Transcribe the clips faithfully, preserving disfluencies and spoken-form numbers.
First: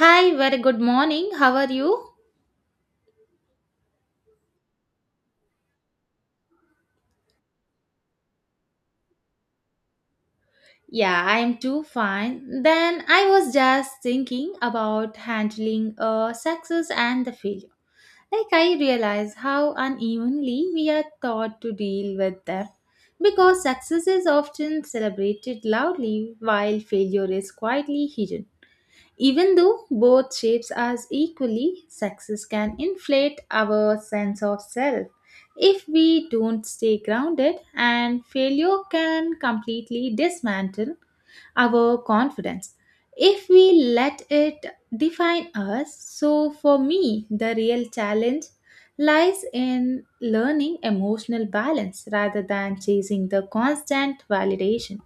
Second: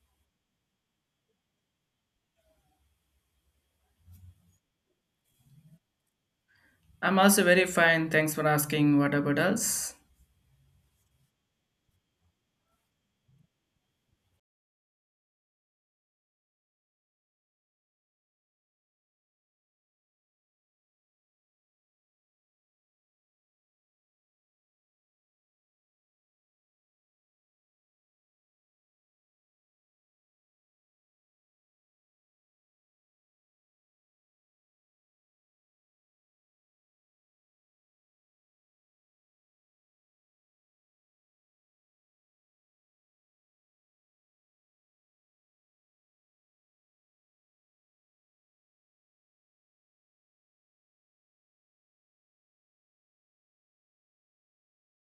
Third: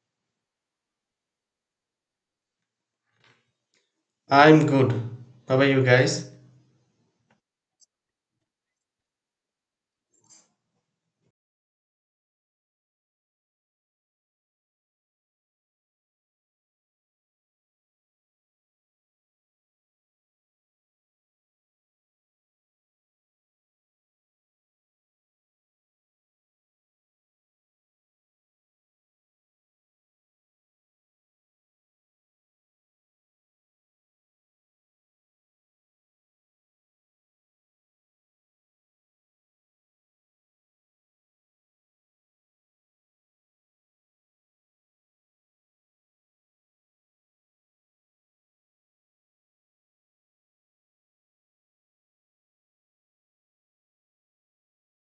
Hi, very good morning. How are you? I'm good. How are you guys? I'm also very fine. Thanks for asking. What about us? Yeah, I am too fine. Then I was just thinking about handling uh, success and the failure. Like I realize how unevenly we are taught to deal with them because success is often celebrated loudly while failure is quietly hidden. Even though both shapes us equally, success can inflate our sense of self if we don't stay grounded, and failure can completely dismantle our confidence if we let it define us. So, for me, the real challenge lies in learning emotional balance rather than chasing the constant validation.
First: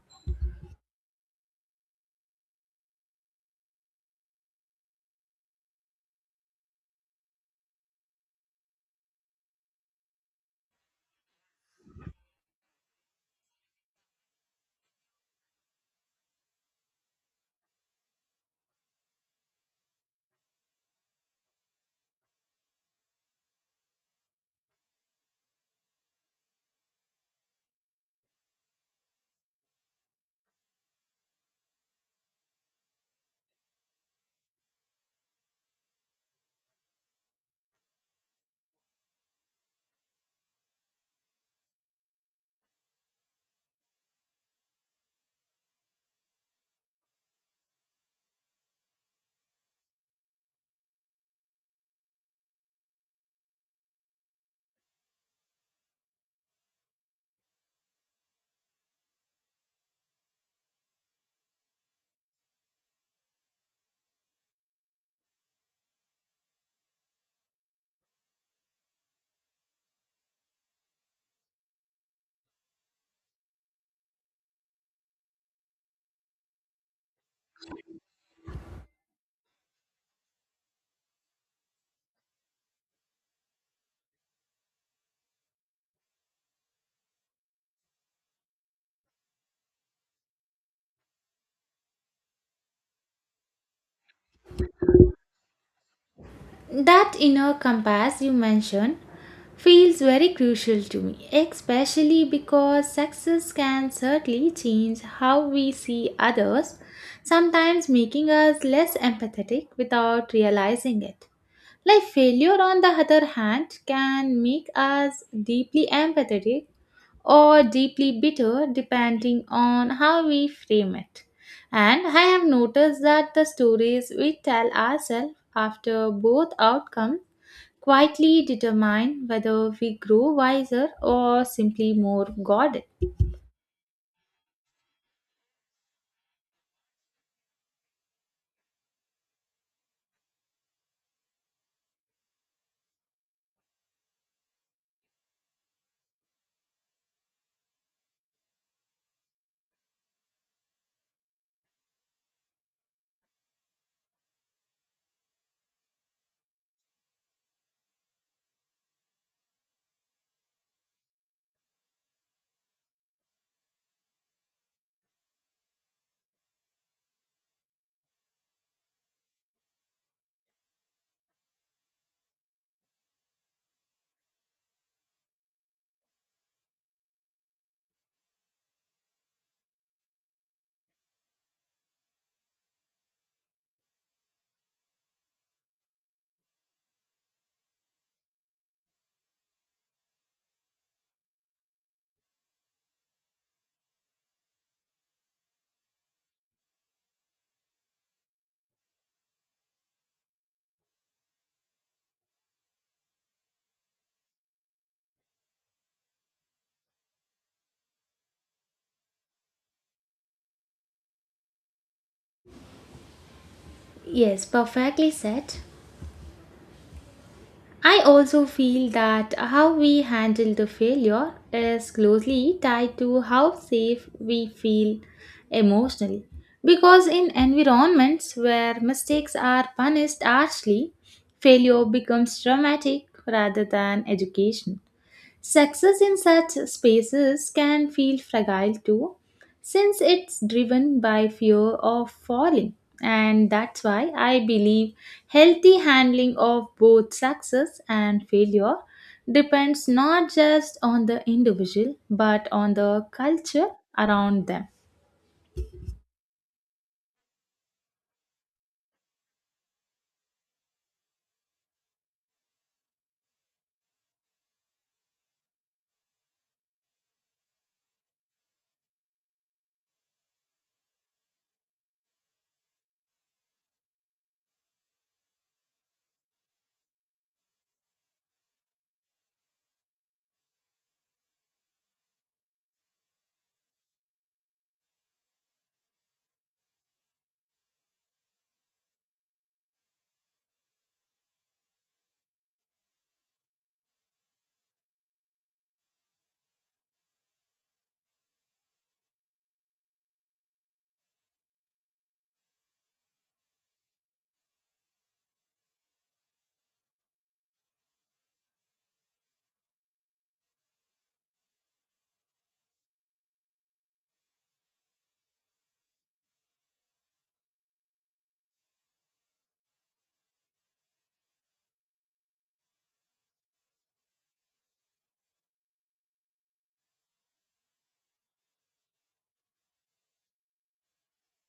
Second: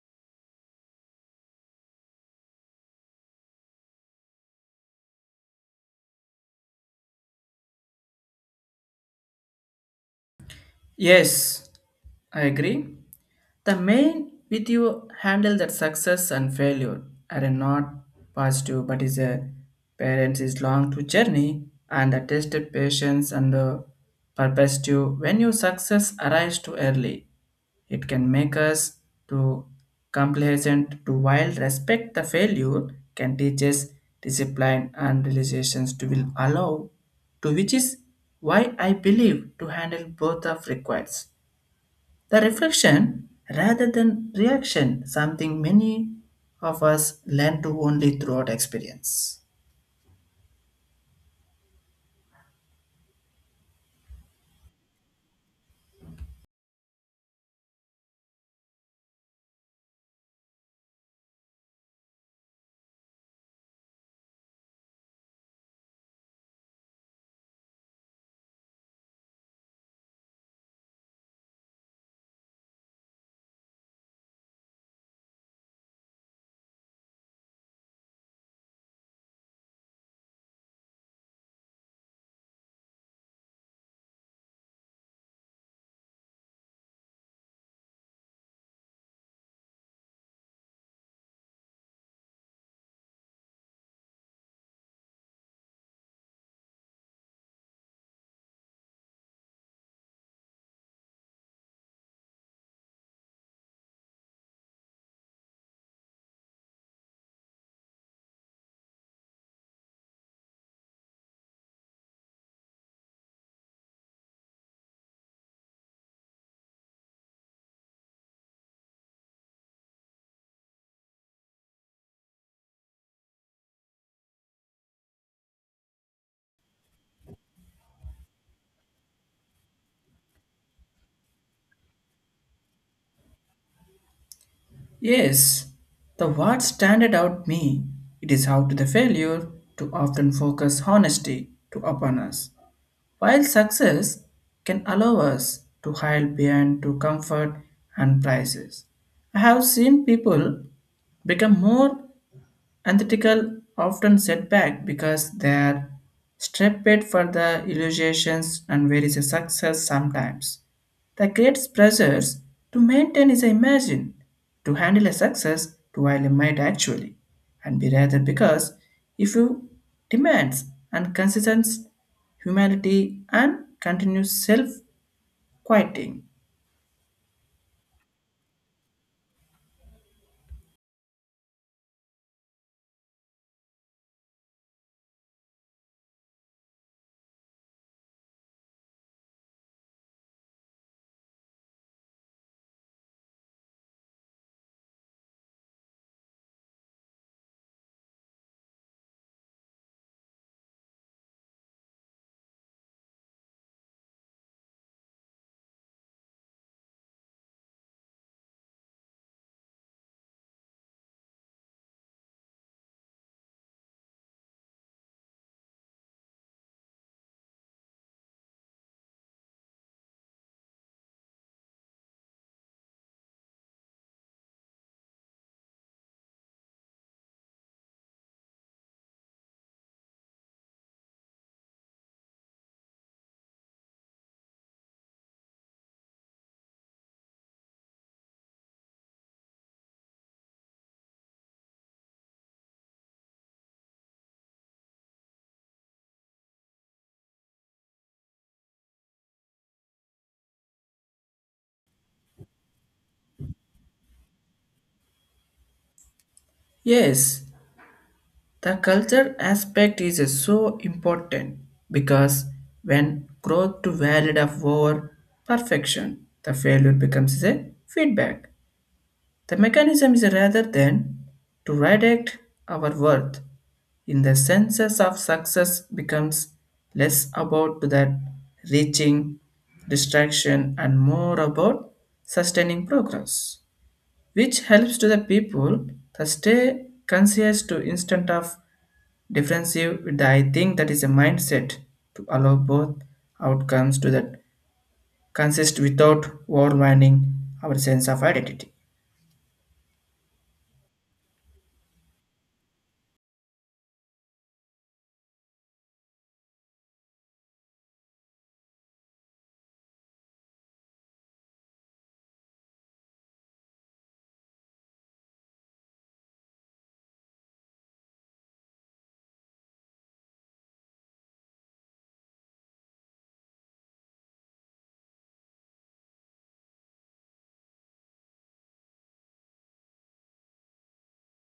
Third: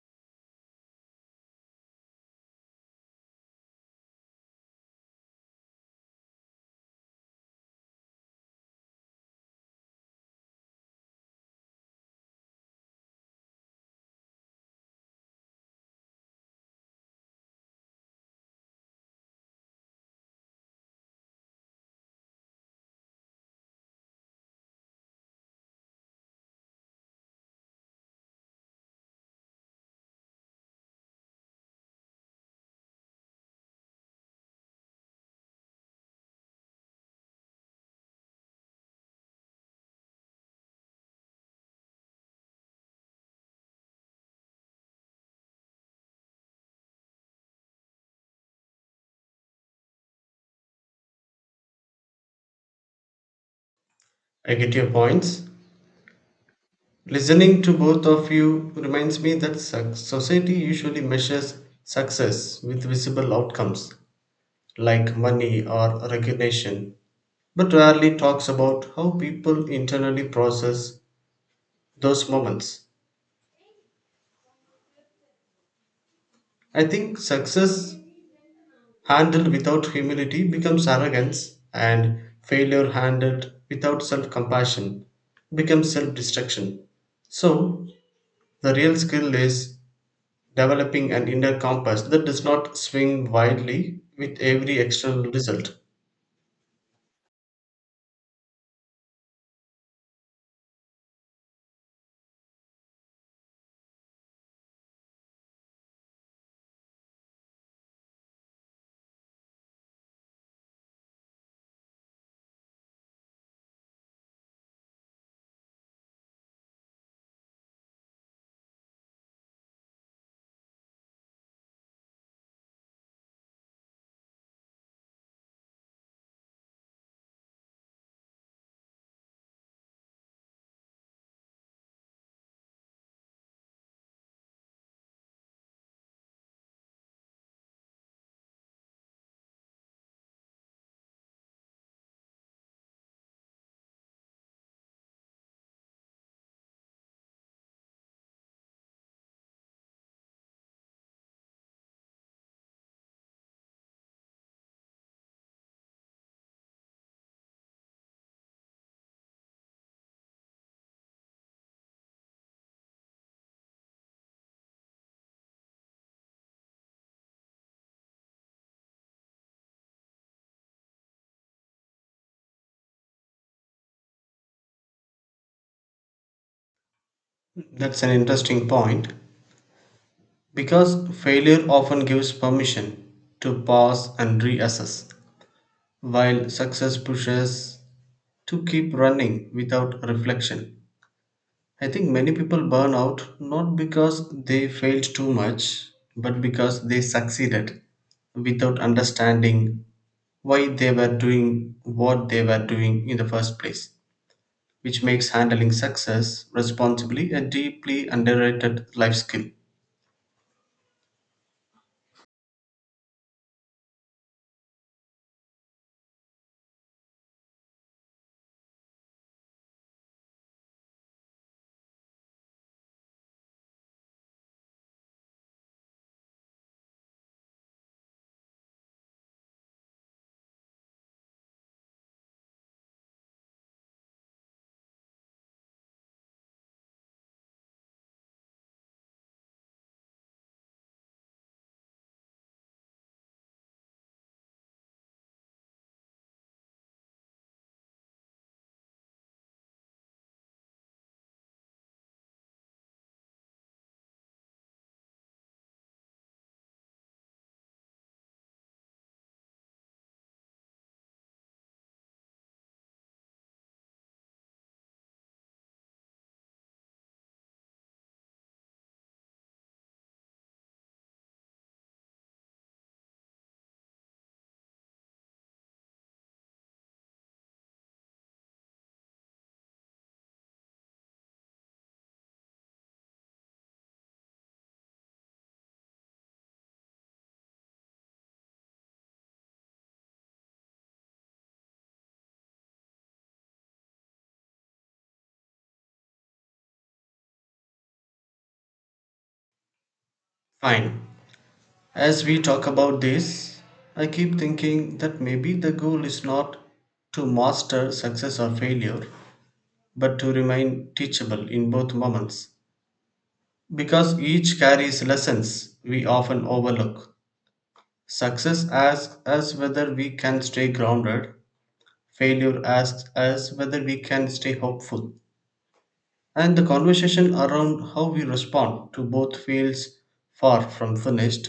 Yes, I agree. The main with you handle that success and failure are not positive, but is a parents is long to journey and the tested patience and the purpose to when your success arrives too early. It can make us to complacent to while respect the failure can teach us discipline and realizations to will allow to which is why I believe to handle both of requires the reflection rather than reaction something many of us learn to only throughout experience. I get your points. Listening to both of you reminds me that suc- society usually measures success with visible outcomes like money or recognition, but rarely talks about how people internally process those moments. I think success handled without humility becomes arrogance, and failure handled without self compassion becomes self destruction. So, the real skill is developing an inner compass that does not swing wildly with every external result. That inner compass you mentioned feels very crucial to me, especially because success can certainly change how we see others, sometimes making us less empathetic without realizing it. Like failure, on the other hand, can make us deeply empathetic or deeply bitter depending on how we frame it. And I have noticed that the stories we tell ourselves after both outcomes quietly determine whether we grow wiser or simply more guarded. Yes, the what standard out me, it is how to the failure to often focus honesty to upon us. While success can allow us to hide behind to comfort and prices, I have seen people become more antithetical often set back because they are stripped for the illusions and where is a success sometimes. The creates pressures to maintain is imagine, to handle a success to while a might actually, and be rather because if you demands and consistent humanity and continuous self-quieting. That's an interesting point because failure often gives permission to pause and reassess, while success pushes to keep running without reflection. I think many people burn out not because they failed too much, but because they succeeded without understanding why they were doing what they were doing in the first place, which makes handling success responsibly a deeply underrated life skill. Yes, perfectly said. I also feel that how we handle the failure is closely tied to how safe we feel emotionally. Because in environments where mistakes are punished harshly, failure becomes traumatic rather than education. Success in such spaces can feel fragile too, since it's driven by fear of falling. And that's why I believe healthy handling of both success and failure depends not just on the individual but on the culture around them. Yes, the culture aspect is so important because when growth to valid of over perfection, the failure becomes a feedback. The mechanism is rather than to redact our worth in the senses of success becomes less about that reaching distraction and more about sustaining progress, which helps to the people to stay conscious to instant of defensive, I think that is a mindset to allow both outcomes to that consist without overwinding our sense of identity. Fine. As we talk about this, I keep thinking that maybe the goal is not to master success or failure, but to remain teachable in both moments. Because each carries lessons we often overlook. Success asks us whether we can stay grounded, failure asks us whether we can stay hopeful, and the conversation around how we respond to both feels far from finished,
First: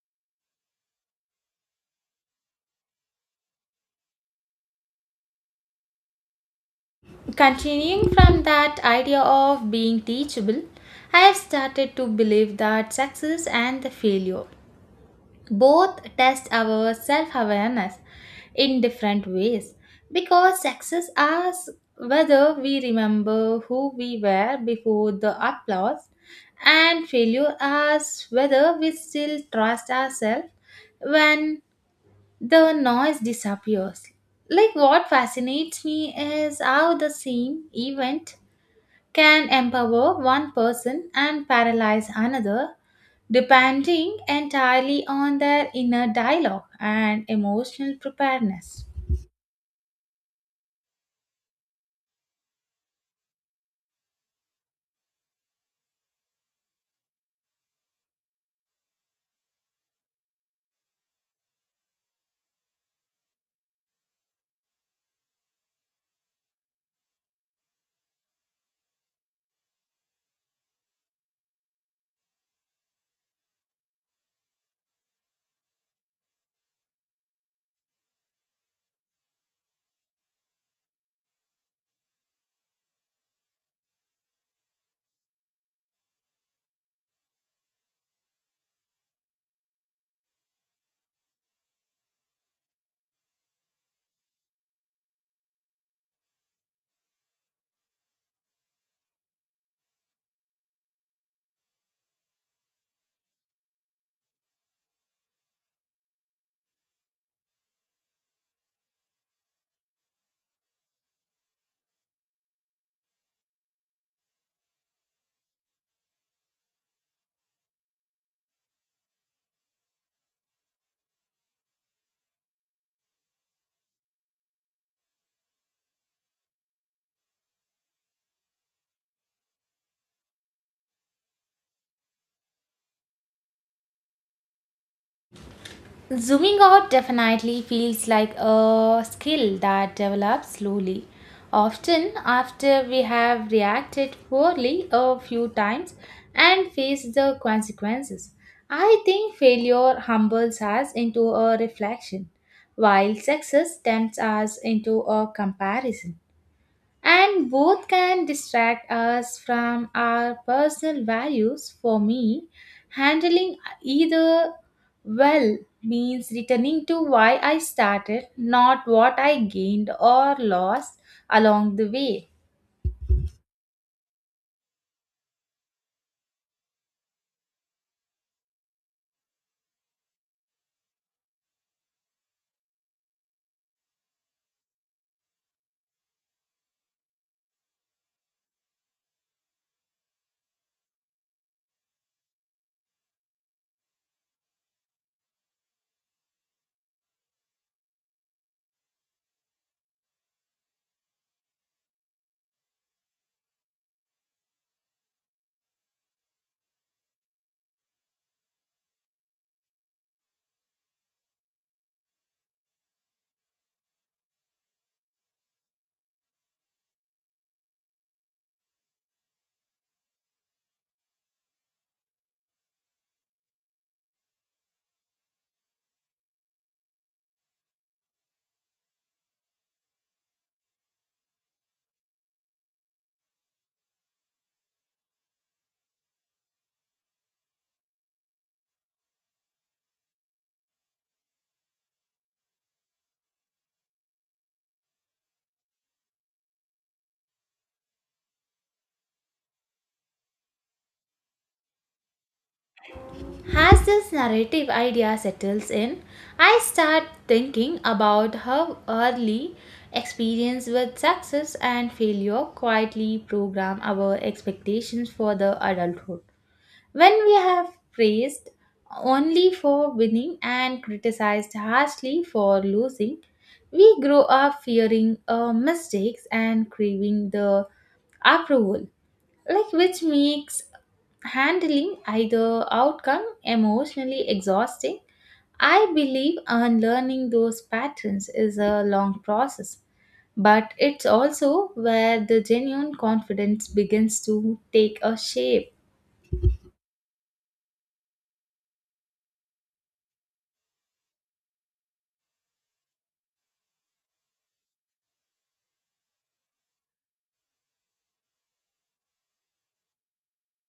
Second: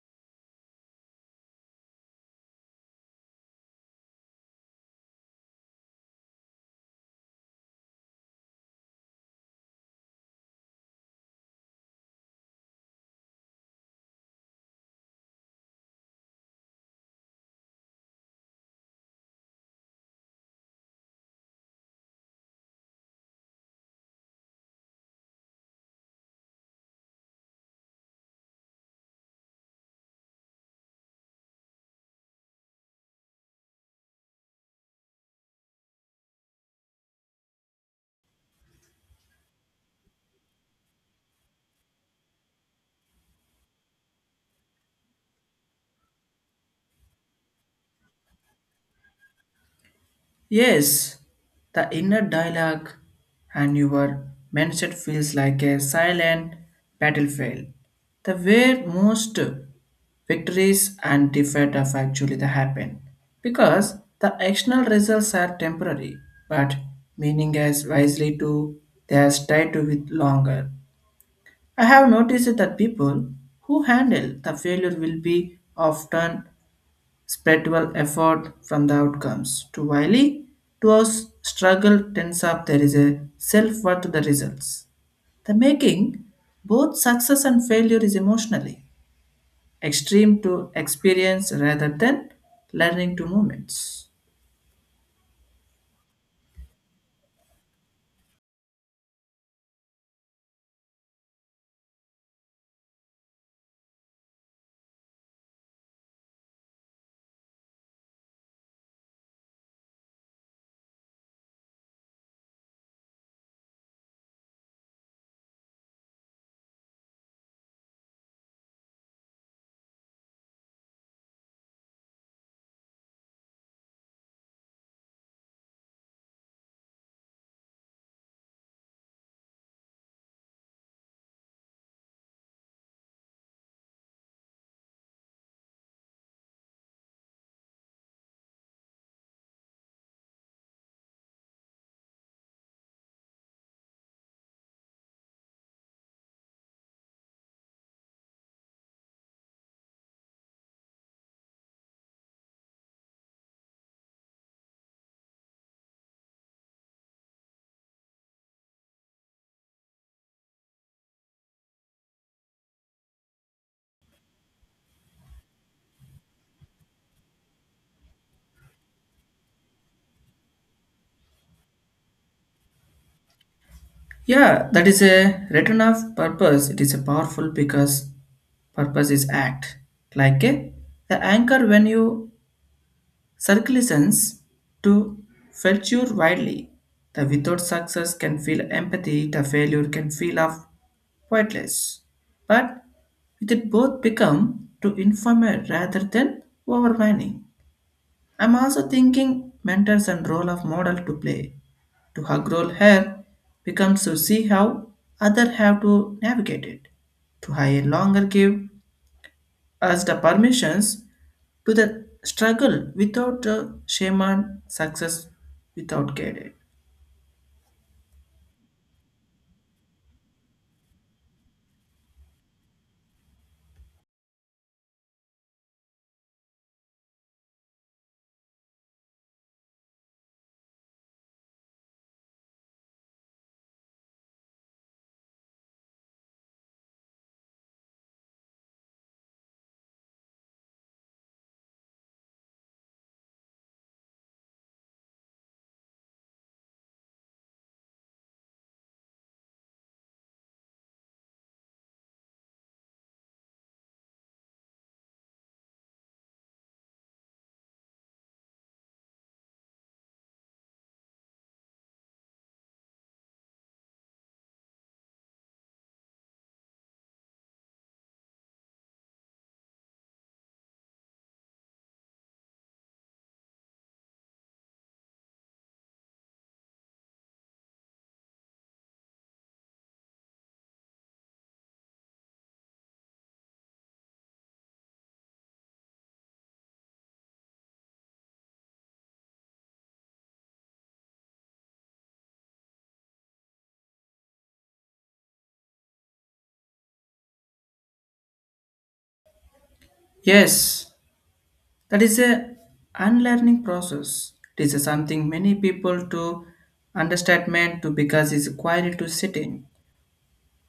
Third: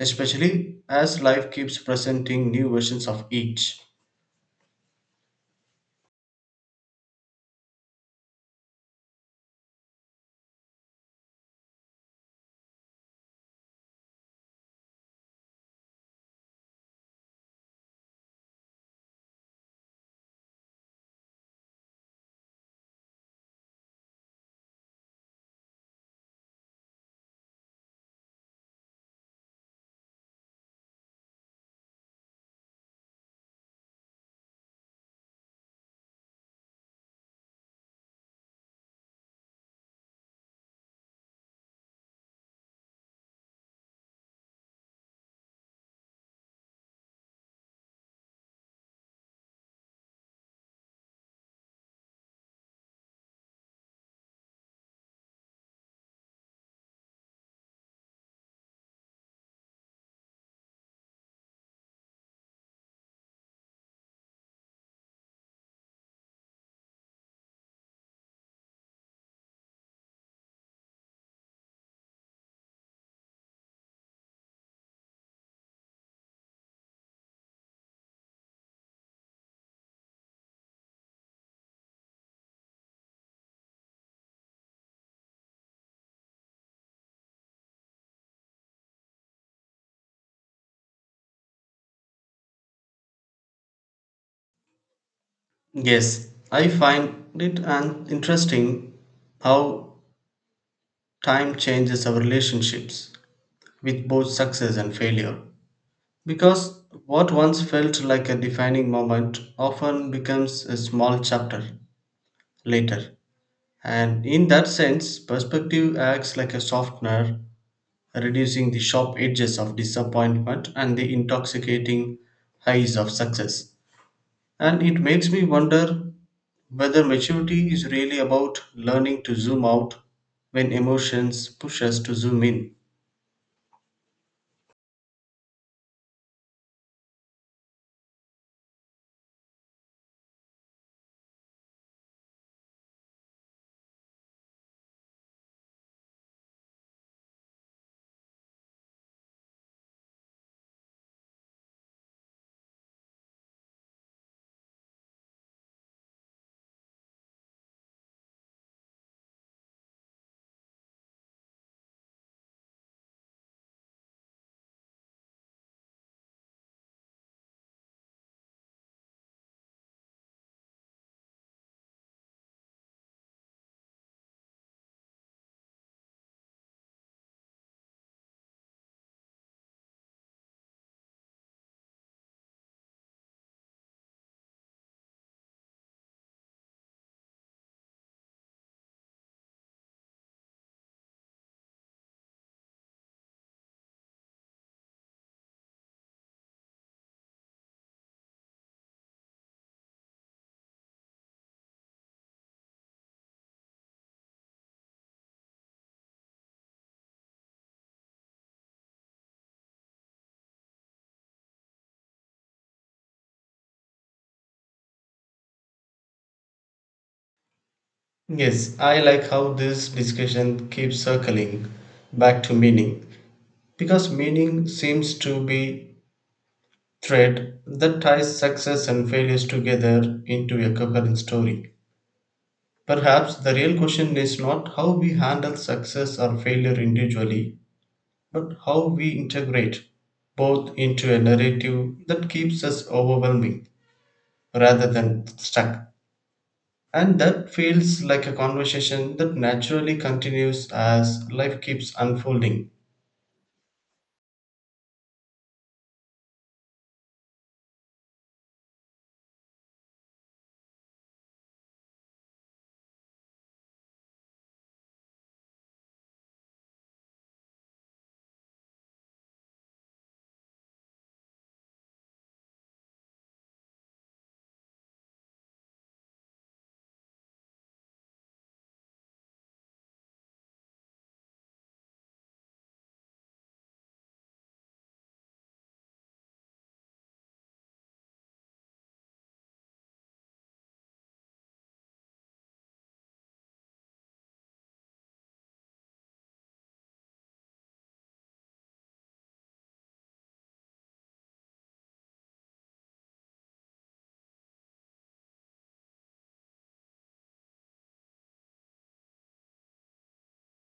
especially as life keeps presenting new versions of each. Continuing from that idea of being teachable, I have started to believe that success and the failure both test our self awareness in different ways because success asks whether we remember who we were before the applause, and failure asks whether we still trust ourselves when the noise disappears. Like, what fascinates me is how the same event can empower one person and paralyze another, depending entirely on their inner dialogue and emotional preparedness. Yes, the inner dialogue and your mindset feels like a silent battlefield. The where most victories and defeat of actually the happen because the external results are temporary but meaning as wisely to they are tied to with longer. I have noticed that people who handle the failure will be often spiritual effort from the outcomes. To Wiley, to us struggle tends up there is a self-worth to the results. The making both success and failure is emotionally extreme to experience rather than learning to moments. Yes, I find it an interesting how time changes our relationships with both success and failure. Because what once felt like a defining moment often becomes a small chapter later, and in that sense, perspective acts like a softener, reducing the sharp edges of disappointment and the intoxicating highs of success. And it makes me wonder whether maturity is really about learning to zoom out when emotions push us to zoom in. Zooming out definitely feels like a skill that develops slowly. Often, after we have reacted poorly a few times and faced the consequences, I think failure humbles us into a reflection, while success tempts us into a comparison and both can distract us from our personal values. For me, handling either well means returning to why I started, not what I gained or lost along the way. Yeah, that is a return of purpose. It is a powerful because purpose is act. Like a, the anchor when you circulations to feature widely. The without success can feel empathy, the failure can feel of pointless. But with it both become to informer rather than overwhelming. I'm also thinking mentors and role of model to play. To hug role here becomes to see how other have to navigate it. To hire longer give us the permissions to the struggle without a shaman success without guided. Yes, I like how this discussion keeps circling back to meaning because meaning seems to be thread that ties success and failures together into a coherent story. Perhaps the real question is not how we handle success or failure individually, but how we integrate both into a narrative that keeps us overwhelming rather than stuck. And that feels like a conversation that naturally continues as life keeps unfolding. As this narrative idea settles in, I start thinking about how early experience with success and failure quietly program our expectations for the adulthood. When we have praised only for winning and criticized harshly for losing, we grow up fearing uh, mistakes and craving the approval, like which makes handling either outcome emotionally exhausting. I believe unlearning those patterns is a long process, but it's also where the genuine confidence begins to take a shape. Yes, that is a unlearning process. It is a something many people to understatement to because it's required to sitting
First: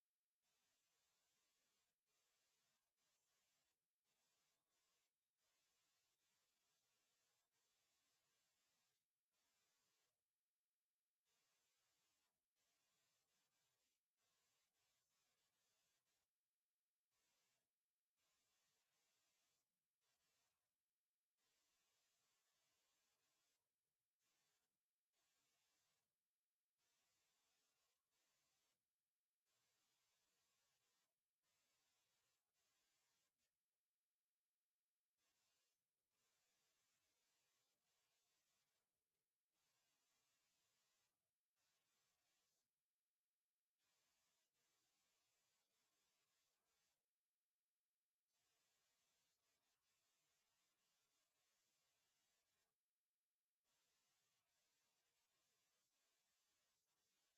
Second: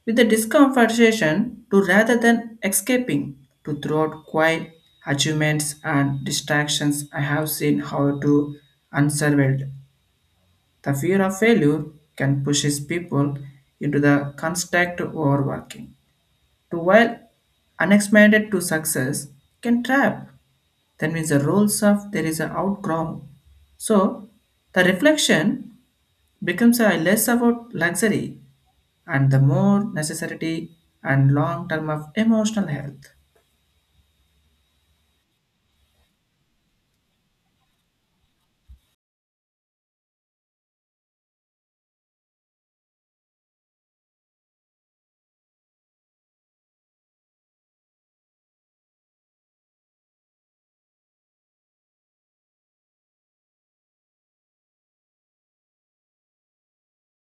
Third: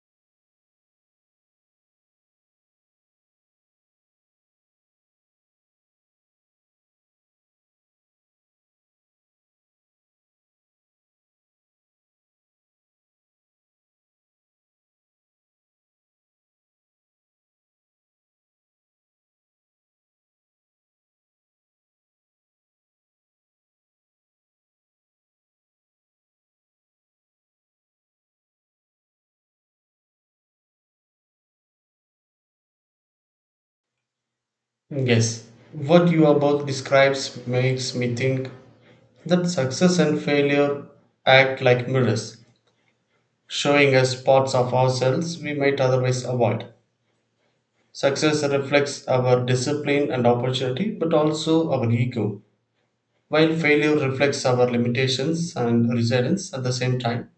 with the discomfortation to rather than escaping to throughout quiet achievements and distractions. I have seen how to unsurveyed the fear of failure can pushes people into the construct overworking to while unexpected to success can trap. That means the roles of there is an outcrow. So the reflection becomes a less about luxury and the more necessity and long term of emotional health. Yes, what you about describes makes me think that success and failure act like mirrors, showing us parts of ourselves we might otherwise avoid. Success reflects our discipline and opportunity, but also our ego, while failure reflects our limitations and resilience at the same time.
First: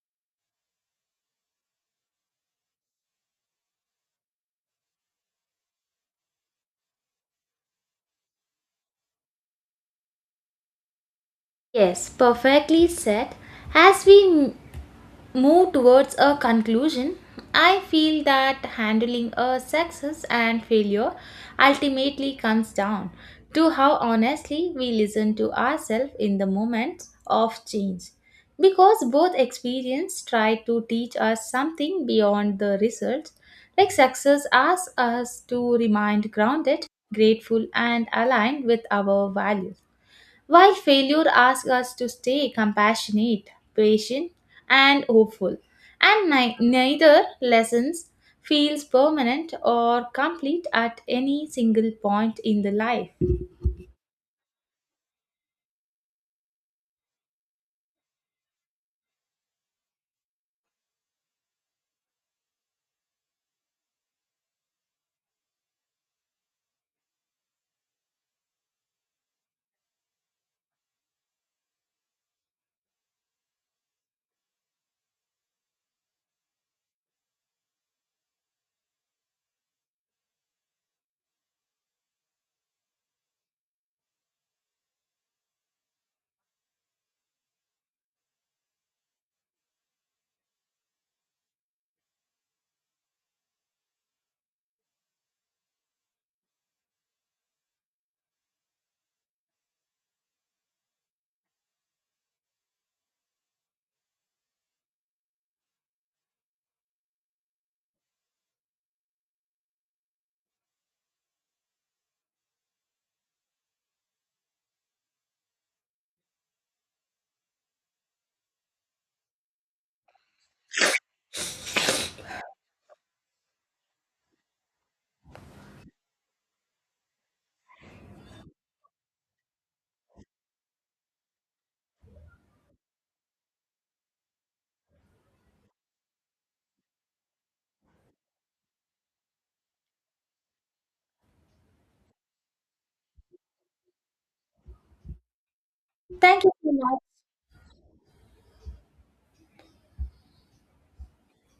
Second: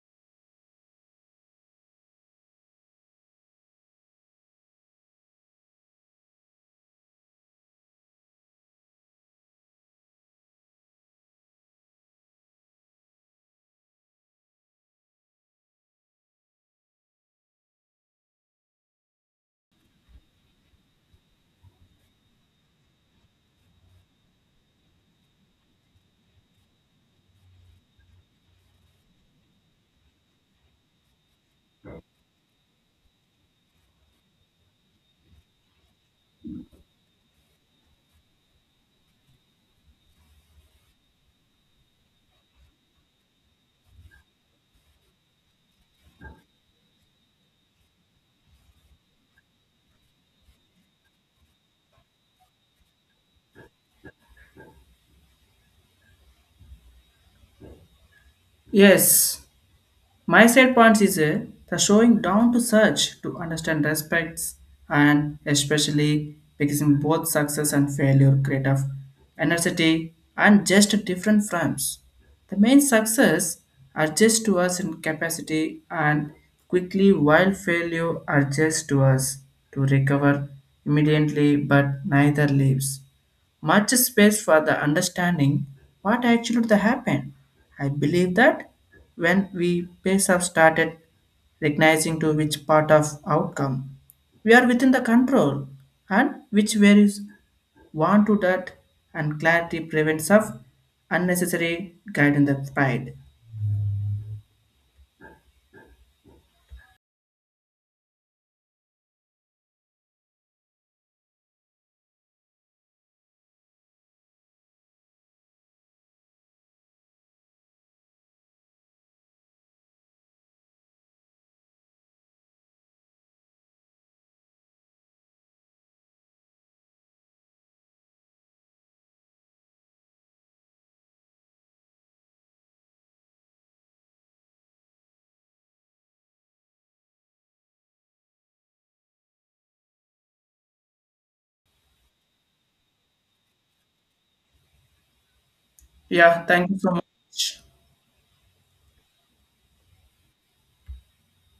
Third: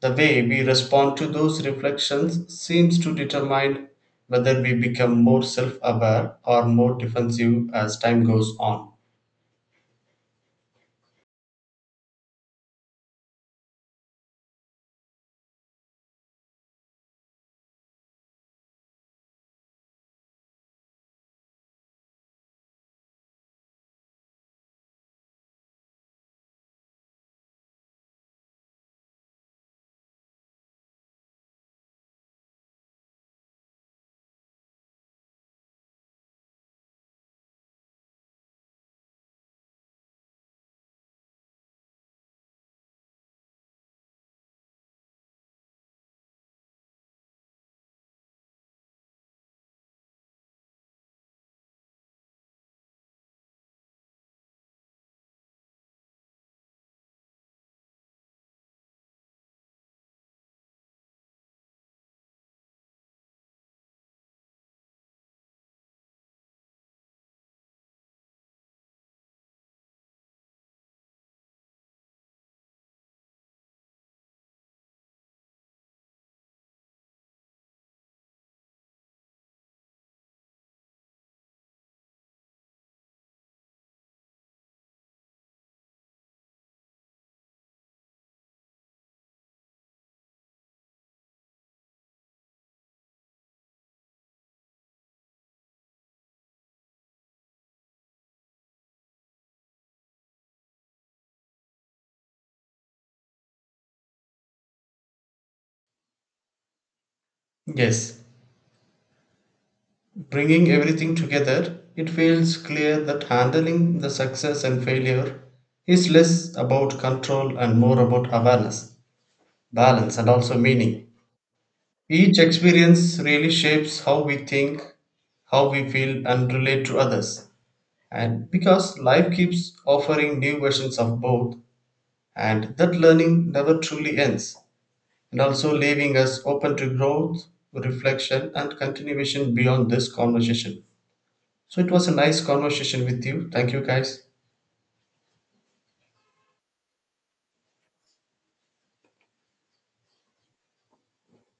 The way we respond to those reflections seems to determine whether we become more self aware or more defensive as time goes on. Yes, perfectly said. As we m- move towards a conclusion, I feel that handling a success and failure ultimately comes down to how honestly we listen to ourselves in the moments of change. Because both experience try to teach us something beyond the results, like success asks us to remain grounded, grateful, and aligned with our values while failure asks us to stay compassionate, patient, and hopeful, and ni- neither lessons feels permanent or complete at any single point in the life. Yes, my side points is uh, the showing down to search to understand respects and especially because in both success and failure create of energy and just different frames. The main success adjusts to us in capacity and quickly while failure adjusts to us to recover immediately but neither leaves much space for the understanding what actually the happened. I believe that when we pace have started recognizing to which part of outcome we are within the control and which varies want to that and clarity prevents of unnecessary guide in the pride. Yes, bringing everything together, it feels clear that handling the success and failure is less about control and more about awareness, balance, and also meaning. Each experience really shapes how we think, how we feel, and relate to others. And because life keeps offering new versions of both, and that learning never truly ends, and also leaving us open to growth, reflection, and continuation beyond this conversation. So it was a nice conversation with you. Thank you, guys. Yeah, Thank you thank so you so much. much.